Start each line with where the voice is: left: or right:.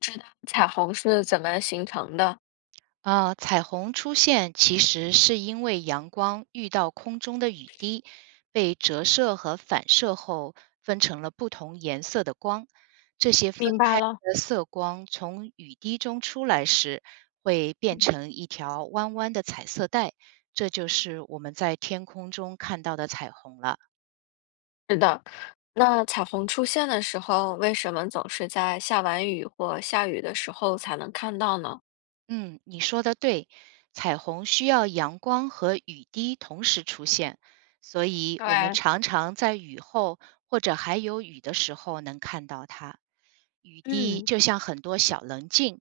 left: 知道彩虹是怎么形成的。
right: 啊，彩虹出现其实是因为阳光遇到空中的雨滴，被折射和反射后分成了不同颜色的光。这些分
left: 明白
right: 开
left: 了。
right: 的色光从雨滴中出来时，会变
left: 嗯，
right: 成一条弯弯的彩色带，这就是我们在天空中看到的彩虹了。
left: 是的。那彩虹出现的时候，为什么总是在下完雨或下雨的时候才能看到呢？
right: 嗯，你说的对，彩虹需要阳光和雨滴同时出现，所以我们
left: 对。
right: 常常在雨后或者还有雨的时候能看到它。雨滴
left: 嗯。
right: 就像很多小棱镜，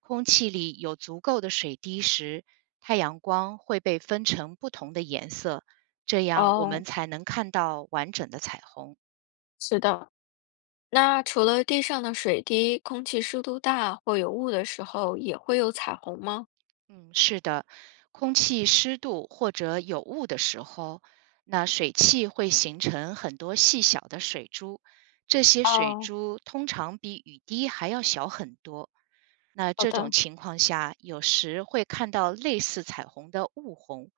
right: 空气里有足够的水滴时，太阳光会被分成不同的颜色，这样我
left: 哦，
right: 们才能看到完整的彩虹。
left: 是的。那除了地上的水滴、空气湿度大或有雾的时候，也会有彩虹吗？
right: 嗯，是的，空气湿度或者有雾的时候，那水汽会形成很多细小的水珠，这些水
left: 哦。
right: 珠通常比雨滴还要小很多。那
left: 好
right: 这种
left: 的。
right: 情况下，有时会看到类似彩虹的雾虹，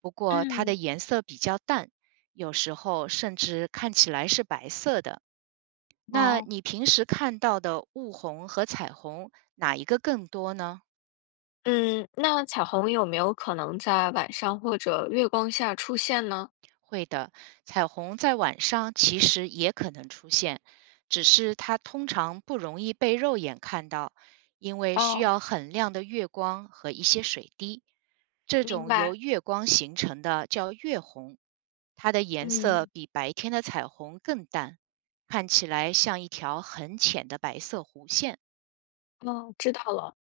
right: 不过它的
left: 嗯。
right: 颜色比较淡，有时候甚至看起来是白色的。那
left: 哦。
right: 你平时看到的雾虹和彩虹，哪一个更多呢？
left: 嗯，那彩虹有没有可能在晚上或者月光下出现呢？
right: 会的，彩虹在晚上其实也可能出现，只是它通常不容易被肉眼看到，因为需
left: 哦。
right: 要很亮的月光和一些水滴。这
left: 明
right: 种由
left: 白。
right: 月光形成的叫月红，它的颜色
left: 嗯。
right: 比白天的彩虹更淡，看起来像一条很浅的白色弧线。
left: 哦，知道了。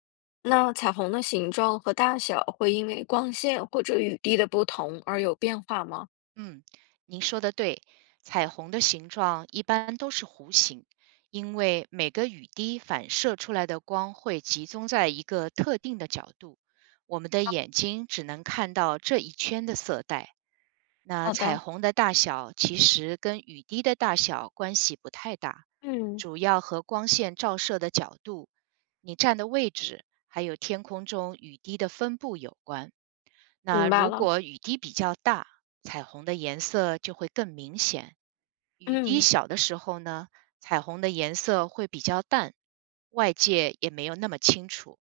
left: 那彩虹的形状和大小会因为光线或者雨滴的不同而有变化吗？
right: 嗯，您说的对，彩虹的形状一般都是弧形，因为每个雨滴反射出来的光会集中在一个特定的角度，我们的眼睛只能看到这一圈的色带。那
left: 好
right: 彩
left: 的。
right: 虹的大小其实跟雨滴的大小关系不太大，
left: 嗯。
right: 主要和光线照射的角度、你站的位置，还有天空中雨滴的分布有关。那
left: 明白
right: 如
left: 了。
right: 果雨滴比较大，彩虹的颜色就会更明显；雨滴
left: 嗯。
right: 小的时候呢，彩虹的颜色会比较淡，外界也没有那么清楚。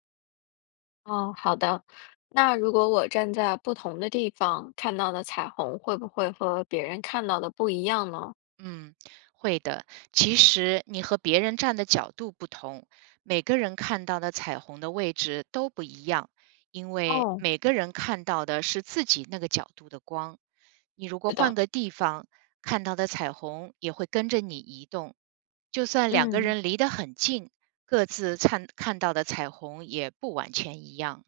left: 哦，好的。那如果我站在不同的地方看到的彩虹，会不会和别人看到的不一样呢？
right: 嗯，会的。其实你和别人站的角度不同，每个人看到的彩虹的位置都不一样，因为
left: 哦。
right: 每个人看到的是自己那个角度的光。你如果
left: 是
right: 换
left: 的。
right: 个地方，看到的彩虹也会跟着你移动。就算两个
left: 嗯。
right: 人离得很近，各自看到的彩虹也不完全一样。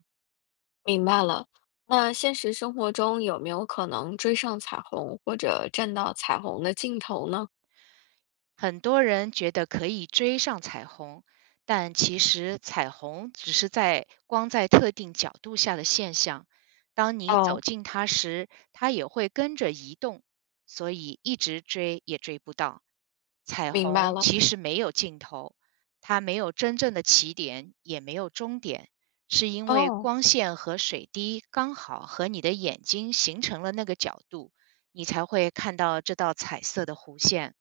left: 明白了。那现实生活中有没有可能追上彩虹或者站到彩虹的尽头呢？
right: 很多人觉得可以追上彩虹，但其实彩虹只是在光在特定角度下的现象。当你走
left: 哦。
right: 近它时，它也会跟着移动，所以一直追也追不到。彩
left: 明白
right: 虹
left: 了。
right: 其实没有尽头，它没有真正的起点，也没有终点，是因为
left: 哦。
right: 光线和水滴刚好和你的眼睛形成了那个角度，你才会看到这道彩色的弧线。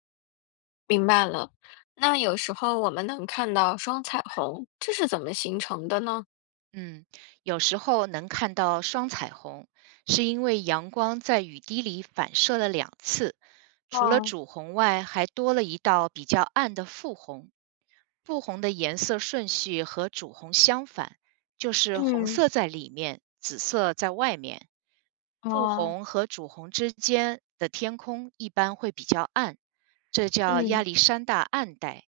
left: 明白了。那有时候我们能看到双彩虹，这是怎么形成的呢？
right: 嗯，有时候能看到双彩虹，是因为阳光在雨滴里反射了两次，除了
left: 哦。
right: 主红外，还多了一道比较暗的副红。副红的颜色顺序和主红相反，就是红
left: 嗯。
right: 色在里面，紫色在外面。副
left: 哦。
right: 红和主红之间的天空一般会比较暗，这叫亚
left: 嗯，
right: 历山大暗带，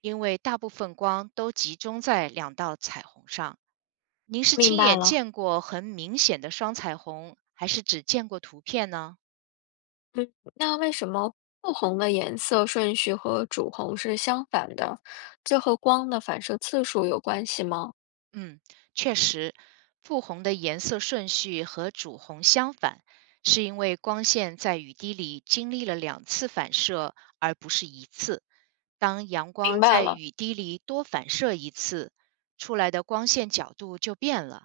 right: 因为大部分光都集中在两道彩虹上。您是
left: 明
right: 亲
left: 白
right: 眼
left: 了。
right: 见过很明显的双彩虹，还是只见过图片呢？
left: 嗯，那为什么护红的颜色顺序和主红是相反的？这和光的反射次数有关系吗？
right: 嗯，确实，复红的颜色顺序和主红相反，是因为光线在雨滴里经历了两次反射，而不是一次。当阳
left: 明
right: 光
left: 白
right: 在
left: 了。
right: 雨滴里多反射一次，出来的光线角度就变了，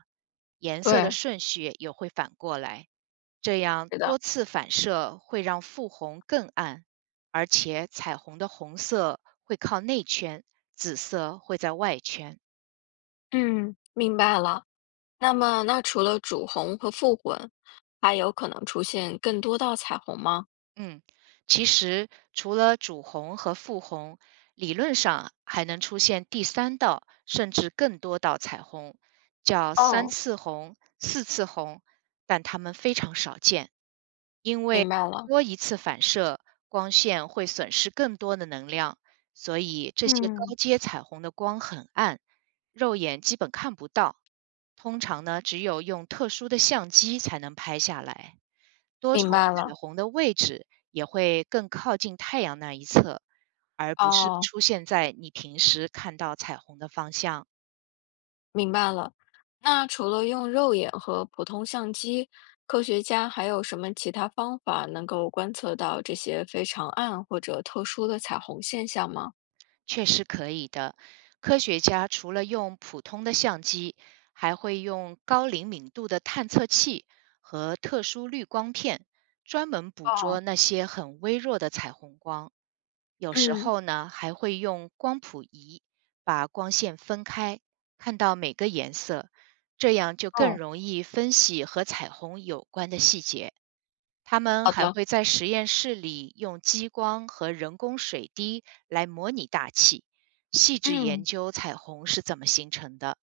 right: 颜色的
left: 对。
right: 顺序也会反过来。这样
left: 是
right: 多
left: 的。
right: 次反射会让复红更暗，而且彩虹的红色会靠内圈，紫色会在外圈。
left: 嗯，明白了。那么，那除了主红和副混，还有可能出现更多道彩虹吗？
right: 嗯，其实除了主红和副红，理论上还能出现第三道甚至更多道彩虹，叫三
left: 哦。
right: 次红、四次红，但它们非常少见，因为
left: 明白了。
right: 多一次反射，光线会损失更多的能量，所以这些高
left: 嗯。
right: 阶彩虹的光很暗，肉眼基本看不到。通常呢，只有用特殊的相机才能拍下来。多重
left: 明白
right: 彩
left: 了。
right: 虹的位置也会更靠近太阳那一侧，而不是
left: 哦，
right: 出现在你平时看到彩虹的方向。
left: 明白了。那除了用肉眼和普通相机，科学家还有什么其他方法能够观测到这些非常暗或者特殊的彩虹现象吗？
right: 确实可以的。科学家除了用普通的相机，还会用高灵敏度的探测器和特殊滤光片，专门捕捉
left: 哦。
right: 那些很微弱的彩虹光。有时
left: 嗯。
right: 候呢，还会用光谱仪把光线分开，看到每个颜色，这样就更
left: 哦。
right: 容易分析和彩虹有关的细节。他们
left: 好
right: 还
left: 的。
right: 会在实验室里用激光和人工水滴来模拟大气，细致研
left: 嗯，
right: 究彩虹是怎么形成的。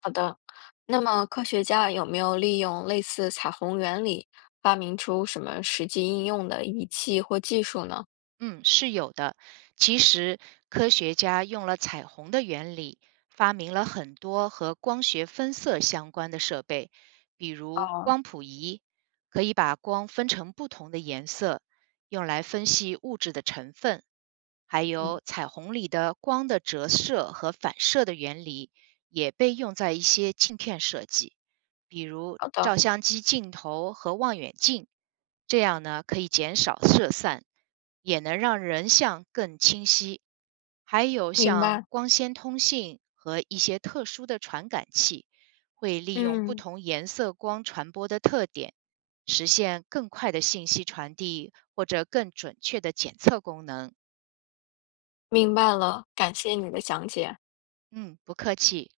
left: 好的。那么科学家有没有利用类似彩虹原理，发明出什么实际应用的仪器或技术呢？
right: 嗯，是有的。其实，科学家用了彩虹的原理，发明了很多和光学分色相关的设备，比如
left: 哦。
right: 光谱仪，可以把光分成不同的颜色，用来分析物质的成分。还
left: 嗯。
right: 有彩虹里的光的折射和反射的原理，也被用在一些镜片设计，比如
left: 好的。
right: 照相机镜头和望远镜，这样呢可以减少色散。也能让人像更清晰。还有
left: 明
right: 像
left: 白。
right: 光纤通信和一些特殊的传感器，会利用不
left: 嗯，
right: 同颜色光传播的特点，实现更快的信息传递或者更准确的检测功能。
left: 明白了，感谢你的讲解。
right: 嗯，不客气。